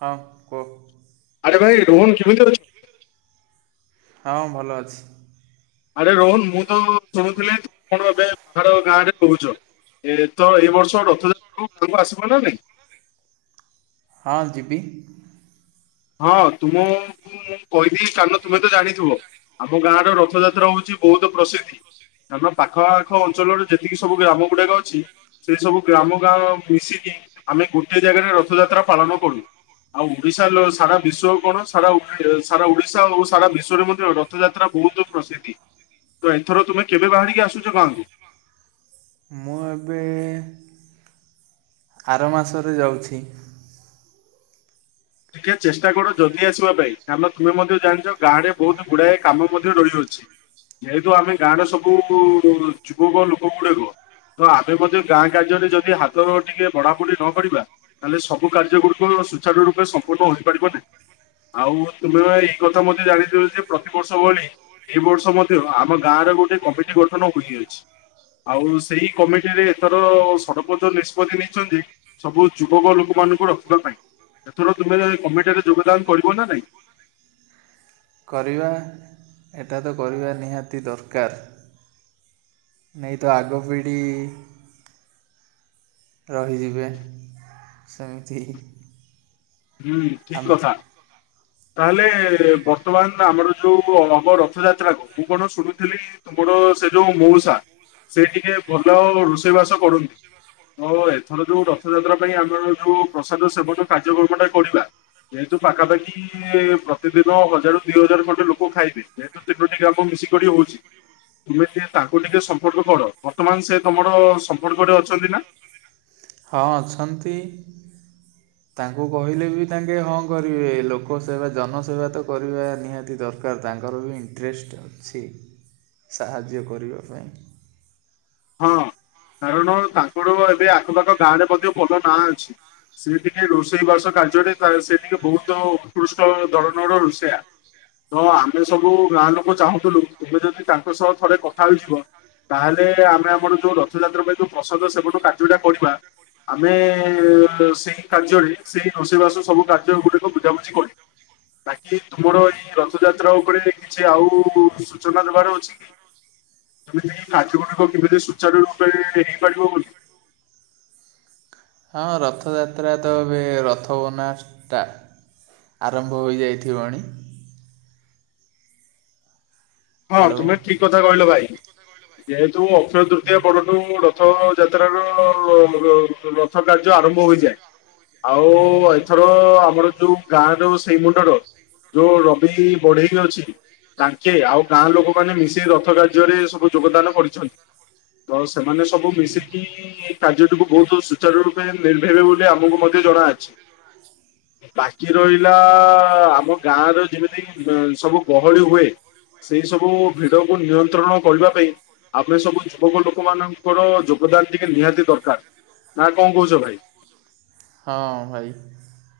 ହଁ କୁହ। ଆରେ ଭାଇ ରୋହନ କିମିତି ଅଛ। ହଁ ଭଲ ଅଛି। ଆରେ ରୋହନ ମୁଁ ତ ଶୁଣୁଥିଲି ତୁମେ କଣ ଏବେ ବାହାର ଗାଁ ରେ ରହୁଛ। ଏ ତ ଏଇ ବର୍ଷ ରଥଯାତ୍ରା କୁ ଆସିବ ନା ନାଇଁ। ହଁ ଯିବି। ହଁ ତୁ ମୁଁ ମୁଁ କହିଦି କାରଣ ତୁମେ ତ ଜାଣିଥିବ ଆମ ଗାଁ ରଥଯାତ୍ରା ହଉଛି ବହୁତ ପ୍ରସିଦ୍ଧି। ଆମ ପାଖ ଆଖ ଅଞ୍ଚଳର ଯେତିକି ସବୁ ଗ୍ରାମ ଗୁଡ଼ାକ ଅଛି ସେ ସବୁ ଗ୍ରାମ ଗାଁ ମିଶିକି ଆମେ ଗୋଟିଏ ଜାଗାରେ ରଥଯାତ୍ରା ପାଳନ କରୁ। ଆଉ ଓଡିଶା ଲସ୍ ସାରା ବିଶ୍ଵ କଣ ସାରା ଓ ସାରା ଓଡିଶା ଓ ସାରା ବିଶ୍ଵରେ ମଧ୍ୟ ରଥଯାତ୍ରା ବହୁତ ପ୍ରସିଦ୍ଧି। ତ ଏଥର ତୁମେ କେବେ ବାହାରିକି ଆସୁଛ ଗାଁକୁ। ହଁ ଏବେ ଆର ମାସରେ ଯାଉଛି। ଟିକେ ଚେଷ୍ଟା କର ଜଲଦି ଆସିବା ପାଇଁ କାରଲେ ତୁମେ ମଧ୍ୟ ଜାଣିଛ ଗାଁ ରେ ବହୁତ ଗୁଡ଼ାଏ କାମ ମଧ୍ୟ ରହିଅଛି। ଯେହେତୁ ଆମେ ଗାଁରେ ସବୁ ଯୁବକ ଲୋକ ଗୁଡାକ ତ ଆମେ ମଧ୍ୟ ଗାଁ କାର୍ଯ୍ୟରେ ଯଦି ହାତ ନ ଟିକେ ବଢ଼ାବଢି ନ କରିବା ତାହେଲେ ସବୁ କାର୍ଯ୍ୟ ଗୁଡିକ ସୁଚାର ରୂପେ ସମ୍ପୂର୍ଣ୍ଣ ହୋଇପାରିବ ନାହି। ଆଉ ତୁମେ ଭାଇ ଏଇ କଥା ମଧ୍ୟ ଜାଣିଥିବ ଯେ ପ୍ରତିବର୍ଷ ଭଳି ଏଇ ବର୍ଷ ମଧ୍ୟ ଆମ ଗାଁରେ ଗୋଟେ କମିଟି ଗଠନ ହୋଇଅଛି। ଆଉ ସେଇ କମିଟିରେ ଏଥର ସରପୋଞ୍ଚ ନିଷ୍ପତି ନେଇଛନ୍ତି। ସବୁ ଯୁବକ ଲୋକମାନଙ୍କୁ ରଖିବା ପାଇଁ ଏଥର ତୁମେ କମିଟିରେ ଯୋଗଦାନ କରିବ ନା ନାଇଁ। କରିବା ଏଟା ତ କରିବା ନିହାତି ଦରକାର। ନହିଁ ତ ଆଗପିଢ଼ି ରହିଯିବେ ସେମିତି ହୁଁ ଠିକ ଆମେ କଥା। ତାହେଲେ ବର୍ତ୍ତମାନ ଆମର ଯୋଉ ହବ ରଥଯାତ୍ରା କୁ ମୁଁ କଣ ଶୁଣୁଥିଲି ତୁମର ସେ ଯୋଉ ମଉସା ସେ ଟିକେ ଭଲ ରୋଷେଇ ବାସ କରନ୍ତି। ତ ଏଥର ଯୋଉ ରଥଯାତ୍ରା ପାଇଁ ଆମର ଯୋଉ ପ୍ରସାଦ ସେବନ କାର୍ଯ୍ୟକ୍ରମ ଟା ପଡିବା ଯେହେତୁ ପାଖାପାଖି ଖି ପ୍ରତିଦିନ ହଜାରରୁ ଦି ହଜାର ଖଣ୍ଡେ ଲୋକ ଖାଇବେ ଯେହେତୁ ତିନୋଟି ଗ୍ରାମ ମିଶିିକ ହଉଛି। ତୁମେ ଟିକେ ତାଙ୍କୁ ଟିକେ ସମ୍ପର୍କ କର ବର୍ତ୍ତମାନ ସେ ତମର ସମ୍ପର୍କରେେ ଅଛନ୍ତି ନା। ହଁ ଅଛନ୍ତି। [inaudible] ତାଙ୍କୁ କହିଲେ ବି ତାଙ୍କେ ହଁ କରିବେ ଲୋକ ସେବା ଜନସେବା ତ କରିବା ନିହାତି ଦର କାର ତାଙ୍କର ବି ଇଣ୍ଟରେଷ୍ଟ ଅଛି ସାହାଯ୍ୟ କରିବା ପାଇଁ। ହଁ କାରଣ ତାଙ୍କର ଏବେ ଆଖପାଖ ଗାଁରେ ମଧ୍ୟ ଭଲ ନାଁ ଅଛି। ସିଏ ଟିକେ ରୋଷେଇବାସ କାର୍ଯ୍ୟଟେ କରେ ସେଲାଗି ବହୁତ ଉତ୍କୃଷ୍ଟ ଧରଣର ରୋଷେଇଆ। ତ ଆମେ ସବୁ ଗାଁ ଲୋକ ଚାହୁଁଥିଲୁ ତୁମେ ଯଦି ତାଙ୍କ ସହ ଥରେ କଥା ହେଇଯିବ ତାହେଲେ ଆମେ ଆମର ଯୋଉ ରଥଯାତ୍ରା ପାଇଁ ଯୋଉ ପ୍ରସଦ ସେବନ କାର୍ଯ୍ୟଟା କରିବା ଆମେ ସେହି କାର୍ଯ୍ୟରି ସେହି ରୋଷେଇବାସ ସବୁ କାର୍ଯ୍ୟ ଗୁଡ଼ିକ ବୁଝାବୁଝି କରି ବାକି ତୁମର ଇ ରଥଯାତ୍ରା ଉପରେ କିଛି ଆଉ ସୂଚନା ଦେବାର ଅଛି କି? ତମେ ଯେ କାର୍ଯ୍ୟ ଗୁଡିକ [unintelligible] ସୁଚରିୟ ରୂପେ ହେଇପାରିବ ବୋଲି। ହଁ ରଥଯାତ୍ରା ତ ଏବେ ରଥ ବନା ଷ୍ଟା ଆରମ୍ଭ ହୋଇଯାଇଥିବଣି। ହଁ ହ୍ୟାଲୋ ତୁମେ ଠିକ କଥା ରହିଲ ଭାଇ। ଯେହେତୁ ଅକ୍ଷୟ ତୃତୀୟ ପରଠୁ ରଥ ଯାତ୍ରାର ର ର ର ଥ କାର୍ଯ୍ୟ ଆରମ୍ଭ ହୋଇଯଏ। ଆଉ ଏଇଥର ଆମର ଯୋଉ ଗାଁ ର ସେଇ ମୁଣ୍ଡର ଯୋଉ ରବି ବଢେଇ ଅଛି ତାଙ୍କେ ଆଉ ଗାଁ ଲୋକମାନେ ମିସେଇ ରଥ କାର୍ଯ୍ୟରେ ସବୁ ଯୋଗଦାନ କରିଛନ୍ତି। ତ ସେମାନେ ସବୁ ମିଶିକି କାର୍ଯ୍ୟଟିକୁ ବହୁତ ସୁଚାର ରୂପେ ନିର୍ଭେଇବେ ବୋଲି ଆମକୁ ମଧ୍ୟ ଜଣାଅଛି। ବାକି ରହିଲା ଆମ ଗାଁର ଯେମିତି ସବୁ ଗହଳି ହୁଏ ସେଇ ସବୁ ଭିଡକୁ ନିୟନ୍ତ୍ରଣ କରିବା ପାଇଁ ଆମେ ସବୁ ଯୁବକ ଲୋକ ମାନଙ୍କର ଯୋଗଦାନ ଟିକେ ନିହାତି ଦରକାର। ନା କଁ କହୁଛ ଭାଇ? ହଁ ଭାଇ।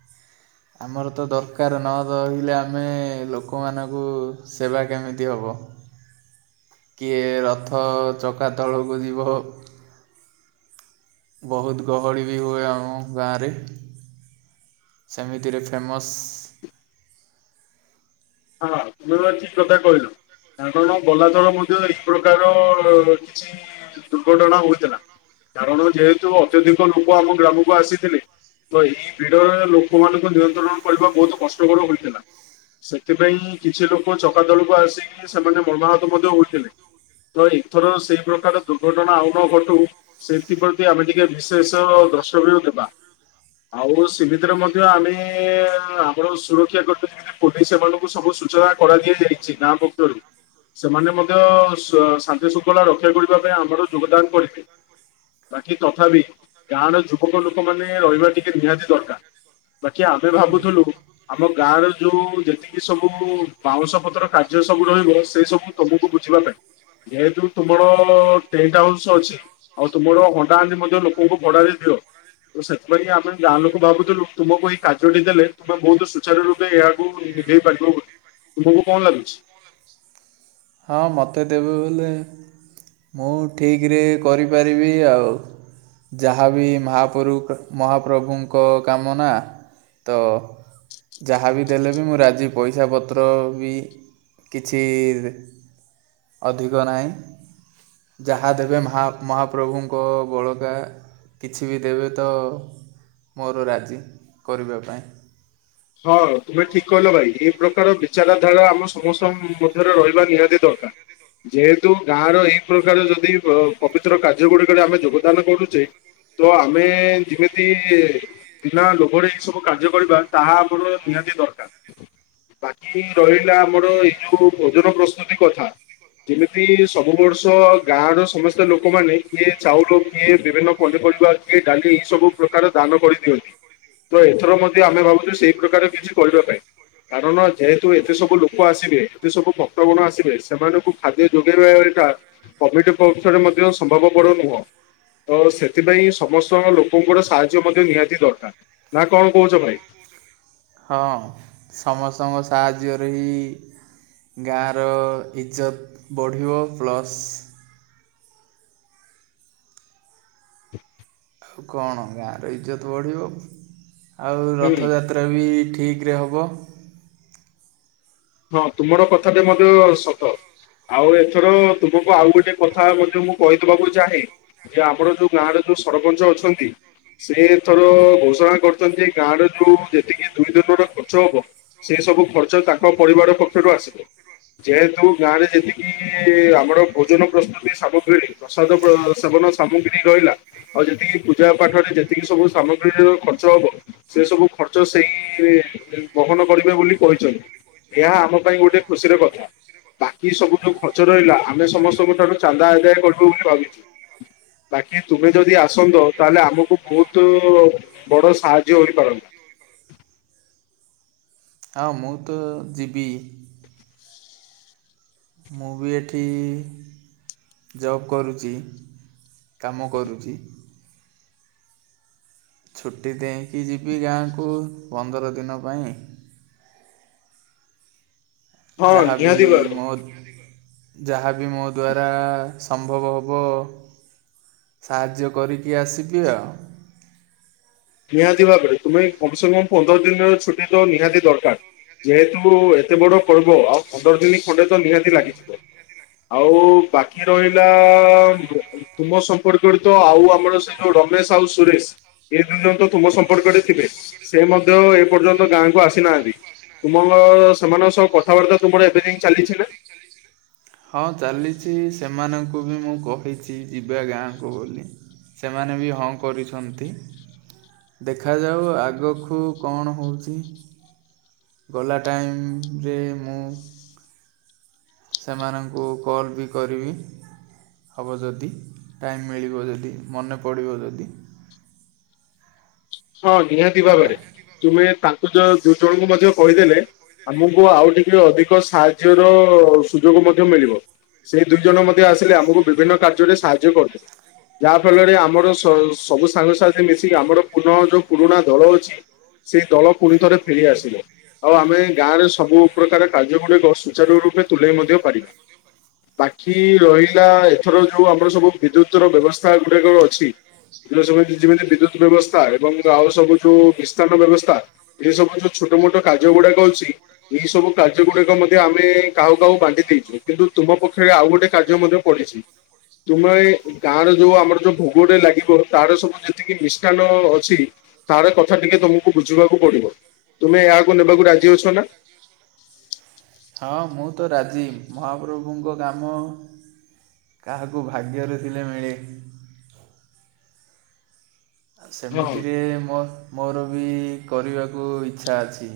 [inaudible] ଆମର ତ ଦରକାର ନ ରହିଲେ ଆମେ ଲୋକମାନଙ୍କୁ ସେବା କେମିତି ହେବ। [inaudible] କିଏ ରଥ ଚକା ତଳକୁ ଯିବ ବହୁତ ଗହଳି ବି ହୁଏ ଆମ ଗାଁରେ। ସେମିତିରେ ଫେମସ୍। ହଁ ତୁମେ ଏବେ ଠିକ୍ କଥା କହିଲ। ତାଙ୍କର କଁ ଗଲାଥର ମଧ୍ୟ ଏହି ପ୍ରକାରର କିଛି ଦୁର୍ଘଟଣା ହୋଇଥିଲା। କାରଣ ଯେହେତୁ ଅତ୍ୟଧିକ ଲୋକ ଆମ ଗ୍ରାମକୁ ଆସିଥିଲେ ତ ଏହି ଭିଡରେ ଲୋକମାନଙ୍କ ନିୟନ୍ତ୍ରଣ କରିବା ବହୁତ କଷ୍ଟକର ହୋଇଥିଲା। ସେଥିପାଇଁ କିଛି ଲୋକ ଚକାତଳକୁ ଆସିକି, ସେମାନେ ମନାହାତ ମଧ୍ୟ ହୋଇଥିଲେ। ତ ଏଥର ସେଇ ପ୍ରକାର ଦୁର୍ଘଟଣା ଆଉ ନ ଘଟୁ ସେଥିପ୍ରତି ଆମେ ଟିକେ ଭିଶେଷ ଦ୍ରଷ୍ଟବେୟ ଦେବା। ଆଉ ସିମିତିରେ ମଧ୍ୟ ଆମେ, ଆମର ସୁରକ୍ଷା କର୍ମୀ ପୋଲିସ ଏମାନ କୁ ସବୁ ସୂଚନା କରା ଦିଆଯାଇଚି ଗାଁ ପକ୍ଷରୁ। ସେମାନେ ମଧ୍ୟ ଶ ଶାନ୍ତିଶୃଙ୍ଖଳା ରକ୍ଷା କରିବା ପାଇଁ ଆମର ଯୋଗଦାନ କରିଥାଏ ବାକି ତଥାବି ଗାଁର ଯୁବକ ଲୋକ ମାନେ ରହିବା ଟିକେ ନିହାତି ଦରକାର। ବାକି ଆମେ ଭାବୁଥିଲୁ ଆମ ଗାଁର ଯୋଉ ଯେତି କି ସବୁ ବାଉଁଶ ପତ୍ର କାର୍ଯ୍ୟ ସବୁ ରହିବ ସେ ସବୁ ତମକୁ ବୁଝିବା ପାଇଁ। ଏ ଯେଉଁ ତୁମର ଟେଣ୍ଟ ହାଉସ୍ ଅଛି ଆଉ ତୁମର ହଣ୍ଡାହାଣ୍ଡି ମଧ୍ୟ ଲୋକଙ୍କୁ ଭଡା ରେ ଦିଅ ସେଥିପାଇଁ ଆମେ ଗାଁ ଲୋକ ଭାବୁଥିଲୁ ତୁମକୁ ଏଇ କାର୍ଯ୍ୟଟି ଦେଲେ ତୁମେ ବହୁତ ସୁଚାର ରୂପେ ଏହାକୁ ହେଇପାରିବ ବୋଲି ତୁମକୁ କଣ ଲାଗୁଛି? ହଁ ମୋତେ ଦେବେ ବେଲେ ମୁଁ ଠିକରେ କରିପାରିବି ଆଉ। ଯାହାବି ମାହାପରୁ ମହାପ୍ରଭୁଙ୍କ କାମ ନା। ତ ଯାହାବିି ଦେଲେବି ମୁଁ ରାଜିି ପଇସା ପତ୍ର ବି କିଛି ଅଧିକ ନାହିଁ ଯାହା ଦେବେ ମାହା ମହା ମହାପ୍ରଭୁଙ୍କ ବଳକା କିଛି ବି ଦେବେତ ମୋର ରାଜି କରିବା ପାଇଁ। ହଁ ତୁମେ ଠିକ୍ କହିଲ ଭାଇ, ଏଇ ପ୍ରକାର ବିଚାରଧାରା ଆମ ସମସ୍ତ ଙ୍କ ମଧ୍ୟରେ ରହିବା ନିହାତି ଦରକାର। ଯେହେତୁ ଗାଁର ଏହି ପ୍ରକାର ଯଦି ପବିତ୍ର କାର୍ଯ୍ୟ ଗୁଡିକରେ ଆମେ ଯୋଗଦାନ କରୁଚେ ତ ଆମେ ଯେମିତି ବିନା ଲୋଭରେ ଏସବୁ କାର୍ଯ୍ୟ କରିବା ତାହା ଆମର ନିହାତି ଦରକାର, ବାକି ରହିଲା ଆମର ତ ଏଇ ଯୋଉ ଭୋଜନ ପ୍ରସ୍ତୁତି କଥା, ଯେମିତି ସବୁ ବର୍ଷ ଗାଁର ସମସ୍ତେ ଲୋକମାନେ, କିଏ ଚାଉଳ କିଏ ବିଭିନ୍ନ ପନିପରିବା କିଏ ଡାଲି ସବୁ ପ୍ରକାର ଦାନ କରିଦିଅନ୍ତି, ତ ଏଥର ମଧ୍ୟ ଆମେ ଭାବୁଚୁ ସେଇ ପ୍ରକାର କିଛି କରିବା ପାଇଁ, କାରଣ ଯେହେତୁ ଏତେ ସବୁ ଲୋକ ଆସିବେ ଏତେସବୁ ଭକ୍ତଗଣ ଆସିବେ, ସେମାନଙ୍କୁ ଖାଦ୍ୟ ଯୋଗେଇବା [unintelligible] କମିଟି ପକ୍ଷରେ ମଧ୍ୟ ସମ୍ଭବପର ନୁହଁ। ତ ସେଥିପାଇଁ ସମସ୍ତଙ୍କ ଲୋକଙ୍କର ସାହାଯ୍ୟ ମଧ୍ୟ ନିହାତି ଦରକାର, ନା କଣ କହୁଛ ଭାଇ? ହଁ, ସମସ୍ତଙ୍କ ସାହାଯ୍ୟରେ ହି ଗାଁର ଇଜ୍ଜତ୍ ବଢ଼ିବ, ପ୍ଲସ କଣ ଗାଁର ଇଜ୍ଜତ୍ ବଢ଼ିବ, ଆଉ ହୁଁ। ରଥଯାତ ତ୍ରା ବି ଠିକରେ ହବ। ହଁ ତୁମର କଥାଟେ ମଧ୍ୟ ସତ। ଆଉ ଏଥର ତୁମକୁ ଆଉ ଗୋଟେ କଥା ମଧ୍ୟ ମୁଁ କହିଦବାକୁ ଚାହେଁ। ଯେ ଆମର ଯୋଉ ଗାଁର ଯୋଉ ସରପଞ୍ଚ ଅଛନ୍ତି ସେ ଏଇଥର ଘୋଷଣା କରିଚନ୍ତି, ଗାଁର ଯୋଉ ଯେତିକି ଦୁଇ ଦିନର ଖର୍ଚ୍ଚ ହେବ ସେ ସବୁ ଖର୍ଚ୍ଚ ତାଙ୍କ ପରିବାର ପକ୍ଷରୁ [unintelligible] ଯେହେତୁ ଗାଁରେ ଯେତିକି ଆମର ଭୋଜନ ପ୍ରସ୍ତୁତି ସାମଗ୍ରୀ ପ୍ରସାଦ ପ୍ର ସେବନ ସାମଗ୍ରୀ ରହିଲା ଆଉ ଯେତିକି ପୂଜା ପାଠରେ ଯେତିକି ସବୁ ସାମଗ୍ରୀର ଖର୍ଚ୍ଚ ହବ ସେ ସବୁ ଖର୍ଚ୍ଚ ସେଇ ବହନ କରିବେ ବୋଲି କହିଛନ୍ତି। ଏହା ଆମ ପାଇଁ ଗୋଟେ ଖୁସିର କଥା। ବାକି ସବୁ ଯୋଉ ଖର୍ଚ୍ଚ ରହିଲା ଆମେ ସମସ୍ତଙ୍କ ଠାରୁ ଚାନ୍ଦା ଆଦାୟ କରିବୁ ବୋଲି ଭାବିଛୁ। ବାକି ତୁମେ ଯଦି ଆସନ୍ତ ତାହେଲେ ଆମକୁ ବହୁତୁ ବଡ ସାହାଯ୍ୟ ହୋଇପାରନ୍ତା। ଆଉ ମୁଁ ତ ଯିବି। ମୁଁ ବି ଏଠି ଜବ୍ କରୁଚି, କାମ କରୁଚି। ଛୁଟି ଦେଇଁକି ଯିବି ଗାଁକୁ ପନ୍ଦର ଦିନ ପାଇଁ। ହଁ ଯାହା ବିି ନିହାତି ଭାବରେ ମୋ ଯାହା ବି ମୋ ଦ୍ୱାରା ସମ୍ଭବ ହବ ସାହାଯ୍ୟ କରିକି ଆସିବି ଆଉ। ନିହାତି ଭାବରେ ତୁମେ କମ୍ ସେ କମ୍ ପନ୍ଦର ଦିନର ଛୁଟି ତ ନିହାତି ଦରକାର୍। ଯେହେତୁ ଏତେବଡ ପର୍ବ ଆଉ ପନ୍ଦର ଦିନି ଖଣ୍ଡେ ତ ନିହାତି ଲାଗିଯିବ। ଆଉ ବାକି ରହିଲା ତୁମ ସମ୍ପର୍କରେ ତ ଆଉ ଆମର ସେ ଯୋଉ ରମେଶ୍ ଆଉ ସୁରେଶ୍ ପର୍ଯ୍ୟନ୍ତ ତୁମ ସମ୍ପର୍କରେ ଥିବେ ସେ ମଧ୍ୟ ଏପର୍ଯ୍ୟନ୍ତ ଗାଁକୁ ଆସିନାହାନ୍ତି। ତୁମ [unintelligible] ସେମାନଙ୍କ ସହ କଥାବାର୍ତ୍ତା ତୁମର ଏବେ ଯାଙ୍କେ ଚାଲିଛି ନା? ଚାଲିଛି ନା? ହଁ ଚାଲିଛି ସେମାନଙ୍କୁ ବି ମୁଁ କହିଛି ଯିବା ଗାଁକୁ ବୋଲି। ସେମାନେ ବି ହଁ କରୁଛନ୍ତି। ଦେଖାଯାଉ ଆଗଖୁ କଣ ହେଉଚି। ଗଲା ଟାଇମ୍ ରେ ମୁଁ ସେମାନଙ୍କୁ କଲ୍ ବି କରିବି। ହେବ ଯଦି ଟାଇମ୍ ମିଳିବ ଯଦି ମନେ ପଡ଼ିବ ଯଦି ହଁ ନିହାତି ଆଜ୍ଞା ଭାବରେ ତୁମେ ତାଙ୍କୁ ଯୋଉ ଦୁଇ ଜଣଙ୍କୁ ମଧ୍ୟ କହିଦେଲେ ଆମକୁ ଆଉ ଟିକେ ଅଧିକ ସାହାଯ୍ୟର ସୁଯୋଗ ମଧ୍ୟ ମିଳିବ। ସେଇ ଦୁଇ ଜଣ ମଧ୍ୟ ଆସିଲେ ଆମକୁ ବିଭିନ୍ନ କାର୍ଯ୍ୟରେ ସାହାଯ୍ୟ କରିଦେବେ ଯାହା ଫଳରେ ଆମର ସ ସବୁ ସାଙ୍ଗସାଥି ମିଶିକି ଆମର ଯଉ -ଯଉ ପୁରୁଣା ଦଳ ଅଛି ସେଇ ଦଳ ପୁଣି ଥରେ ଫେରି ଆସିବ ଆଉ ଆମେ ଗାଁରେ ସବୁ ପ୍ରକାର କାର୍ଯ୍ୟଗୁଡ଼ିକ ସୁଚାରୁ ରୂପେ ତୁଲାଇ ମଧ୍ୟ ପାରିବ। ବାକି ରହିଲା ଏଥର ଯଉ ଆମର ସବୁ ବିଦ୍ୟୁତ୍ ର ବ୍ୟବସ୍ଥା ଗୁଡାକ ଅଛି ଯଉ ସବୁ ଯେମିତି ବିଦ୍ୟୁତ୍ ବ୍ୟବସ୍ଥା ଏବଂ ଆଉ ସବୁ ଯଉ ମିଷ୍ଟାନ୍ନ ବ୍ୟବସ୍ଥା ଏ ସବୁ ଯଉ ଛୋଟ ମୋଟ କାର୍ଯ୍ୟ ଗୁଡାକ ଅଛି ଏଇ ସବୁ କାର୍ଯ୍ୟ ଗୁଡିକ ମଧ୍ୟ ଆମେ କାହାକୁ କାହାକୁ ବାଣ୍ଟି ଦେଇଚୁ କିନ୍ତୁ ତୁମ ପକ୍ଷରେ ଆଉ ଗୋଟେ କାର୍ଯ୍ୟ ମଧ୍ୟ ପଡିଚି। ତୁମେ ଗାଁର ଯଉ ଆମର ଯଉ ଭୋଗ ଟେ ଲାଗିବ ତାର ସବୁ ଯେତିକି ମିଷ୍ଟାନ୍ନ ନ ଅଛି ତାର କଥା ଟିକେ ତୁମକୁ ବୁଝିବାକୁ ପଡିବ ତୁମେ ଏହାକୁ ନେବାକୁ ରାଜି ଅଛ ନା? ହଁ ମୁଁ ତ ରାଜି ମହାପ୍ରଭୁଙ୍କ କାମ କାହାକୁ ଭାଗ୍ୟରେ ଥିଲେ ମିଳେ। ହଁ ସେମିତିରେ ମ-ମୋର ବି କରିବାକୁ ଇଚ୍ଛା ଅଛି।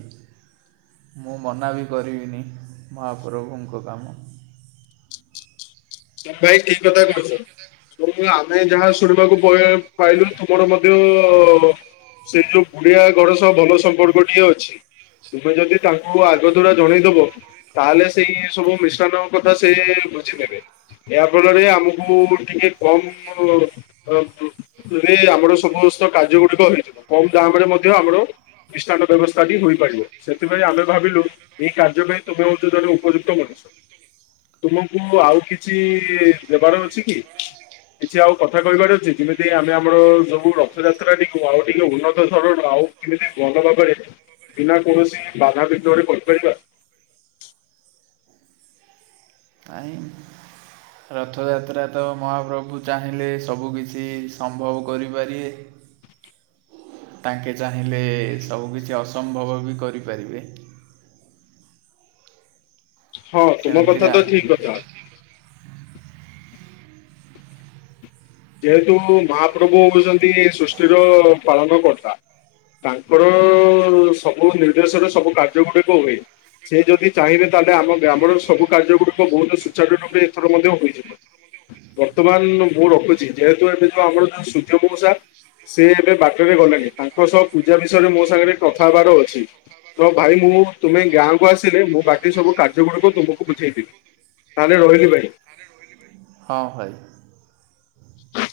ମୁଁ ମନା ବି କରିବିନି ମହାପ୍ରଭୁଙ୍କ କାମ। ତମେ ଭାଇ ଠିକ୍ କଥା କହୁଚ। ଏଁ-ଆମେ ଯାହା ଶୁଣିବାକୁ ପଏ- ପାଇଲୁ ତୁମର ମଧ୍ୟ ସେଇ ଯଉ ଗୁଡିଆ ଘର ସହ ଭଲ ସମ୍ପର୍କଟିଏ ଅଛି। ତୁମେ ଯଦି ତାଙ୍କୁ ଆଗ ତୁରା ଜଣେଇଦବ ତାହେଲେ ସେଇ ସବୁ ମିଷ୍ଟାନ୍ନ କଥା ସେ ବୁଝି ନେବେ। ଏହା ଫଳରେ ଆମକୁ ଟିକେ କମ୍ ଅ ଯିଏ ଆମର ସମସ୍ତ କାର୍ଯ୍ୟ ଗୁଡିକ ହେଇଯିବ କମ୍ ଦାମ୍ ରେ ମଧ୍ୟ ଆମର ମିଷ୍ଟାନ୍ନ‌ ବ୍ୟବସ୍ଥାଟି ହୋଇପାରିବ ସେଥିପାଇଁ ଆମେ ଭାବିଲୁ ଏଇ କାର୍ଯ୍ୟ ପାଇଁ ତମେ ହଉଚ ଜଣେ ଉପଯୁକ୍ତ ମଣିଷ ତୁମକୁ ଆଉ କି ଛି ଦେବାର ଅଛି କି? କିଛି ଆଉ କଥା କହିବାର ଅଛି ଯେମିତି ଆମେ ଆମର ସବୁ ର ରଥଯାତ୍ରା ଟିକୁ ଆଉ ଟିକେ ଉନ୍ନତ ଧରଣ ଆଉ କେମିତି ଭଲ ଭାବରେ ବିନା କୌଣସି ବାଧା ବିିଘ୍ନରେ କରିପାରିବା ପାଇଁ। ରଥଯାତ୍ରା ତ ମହାପ୍ରଭୁ ଚାହିଁଲେ ସବୁ କିଛି ସମ୍ଭବ କରିପାରିବେ। ହ ତାଙ୍କେ ଚାହିଁଲେ ସବୁ କିିଛି ଅସମ୍ଭବ ବି କରିପାରିବେ। ହଁ ତୁମ କଥା ସେମିତିରେ ତ ଠିକ୍ କଥା। ଯେହେତୁ ମହାପ୍ରଭୁ ହଉଚନ୍ତି ସୃଷ୍ଟିର ପାଳନ କର୍ତ୍ତା। ତାଙ୍କର ସବୁ ନିର୍ଦ୍ଦେଶରେ ସବୁ କାର୍ଯ୍ୟ ଗୁଡ଼ିକ ହୁଏ। ସେ ଯଦି ଚାହିଁବେ ତାହେଲେ ଆମ ଗ୍ରାମର ସବୁ କାର୍ଯ୍ୟଗୁଡ଼ିକ ବହୁତ ସୁଚାରୁ ରୂପେ ଏଥର ମଧ୍ୟ ହୁଏ। ବର୍ତ୍ତମାନ ମୁଁ ରଖୁଚି ଯେହେତୁ ଏବେ ଯଉ ଆମର ଯଉ ସୂର୍ଯ୍ୟ ମଉସା ସେ ଏବେ ବାଟରେ ଗଲେଣିି ତାଙ୍କ ସହ ପୂଜା ବିଷୟରେ ମୋ ସାଙ୍ଗରେ କଥା ହବାର ଅଛି। ତ ଭାଇ ମୁଁ ତୁମେ ଗାଁକୁ ଆସିଲେ ମୁଁ ବାକି ସବୁ କାର୍ଯ୍ୟ ଗୁଡିକ ତୁମକୁ ବୁଝେଇଦେବି ତାହେଲେ ରହିଲି ଭାଇ। ହଁ ଭାଇ। ହଁ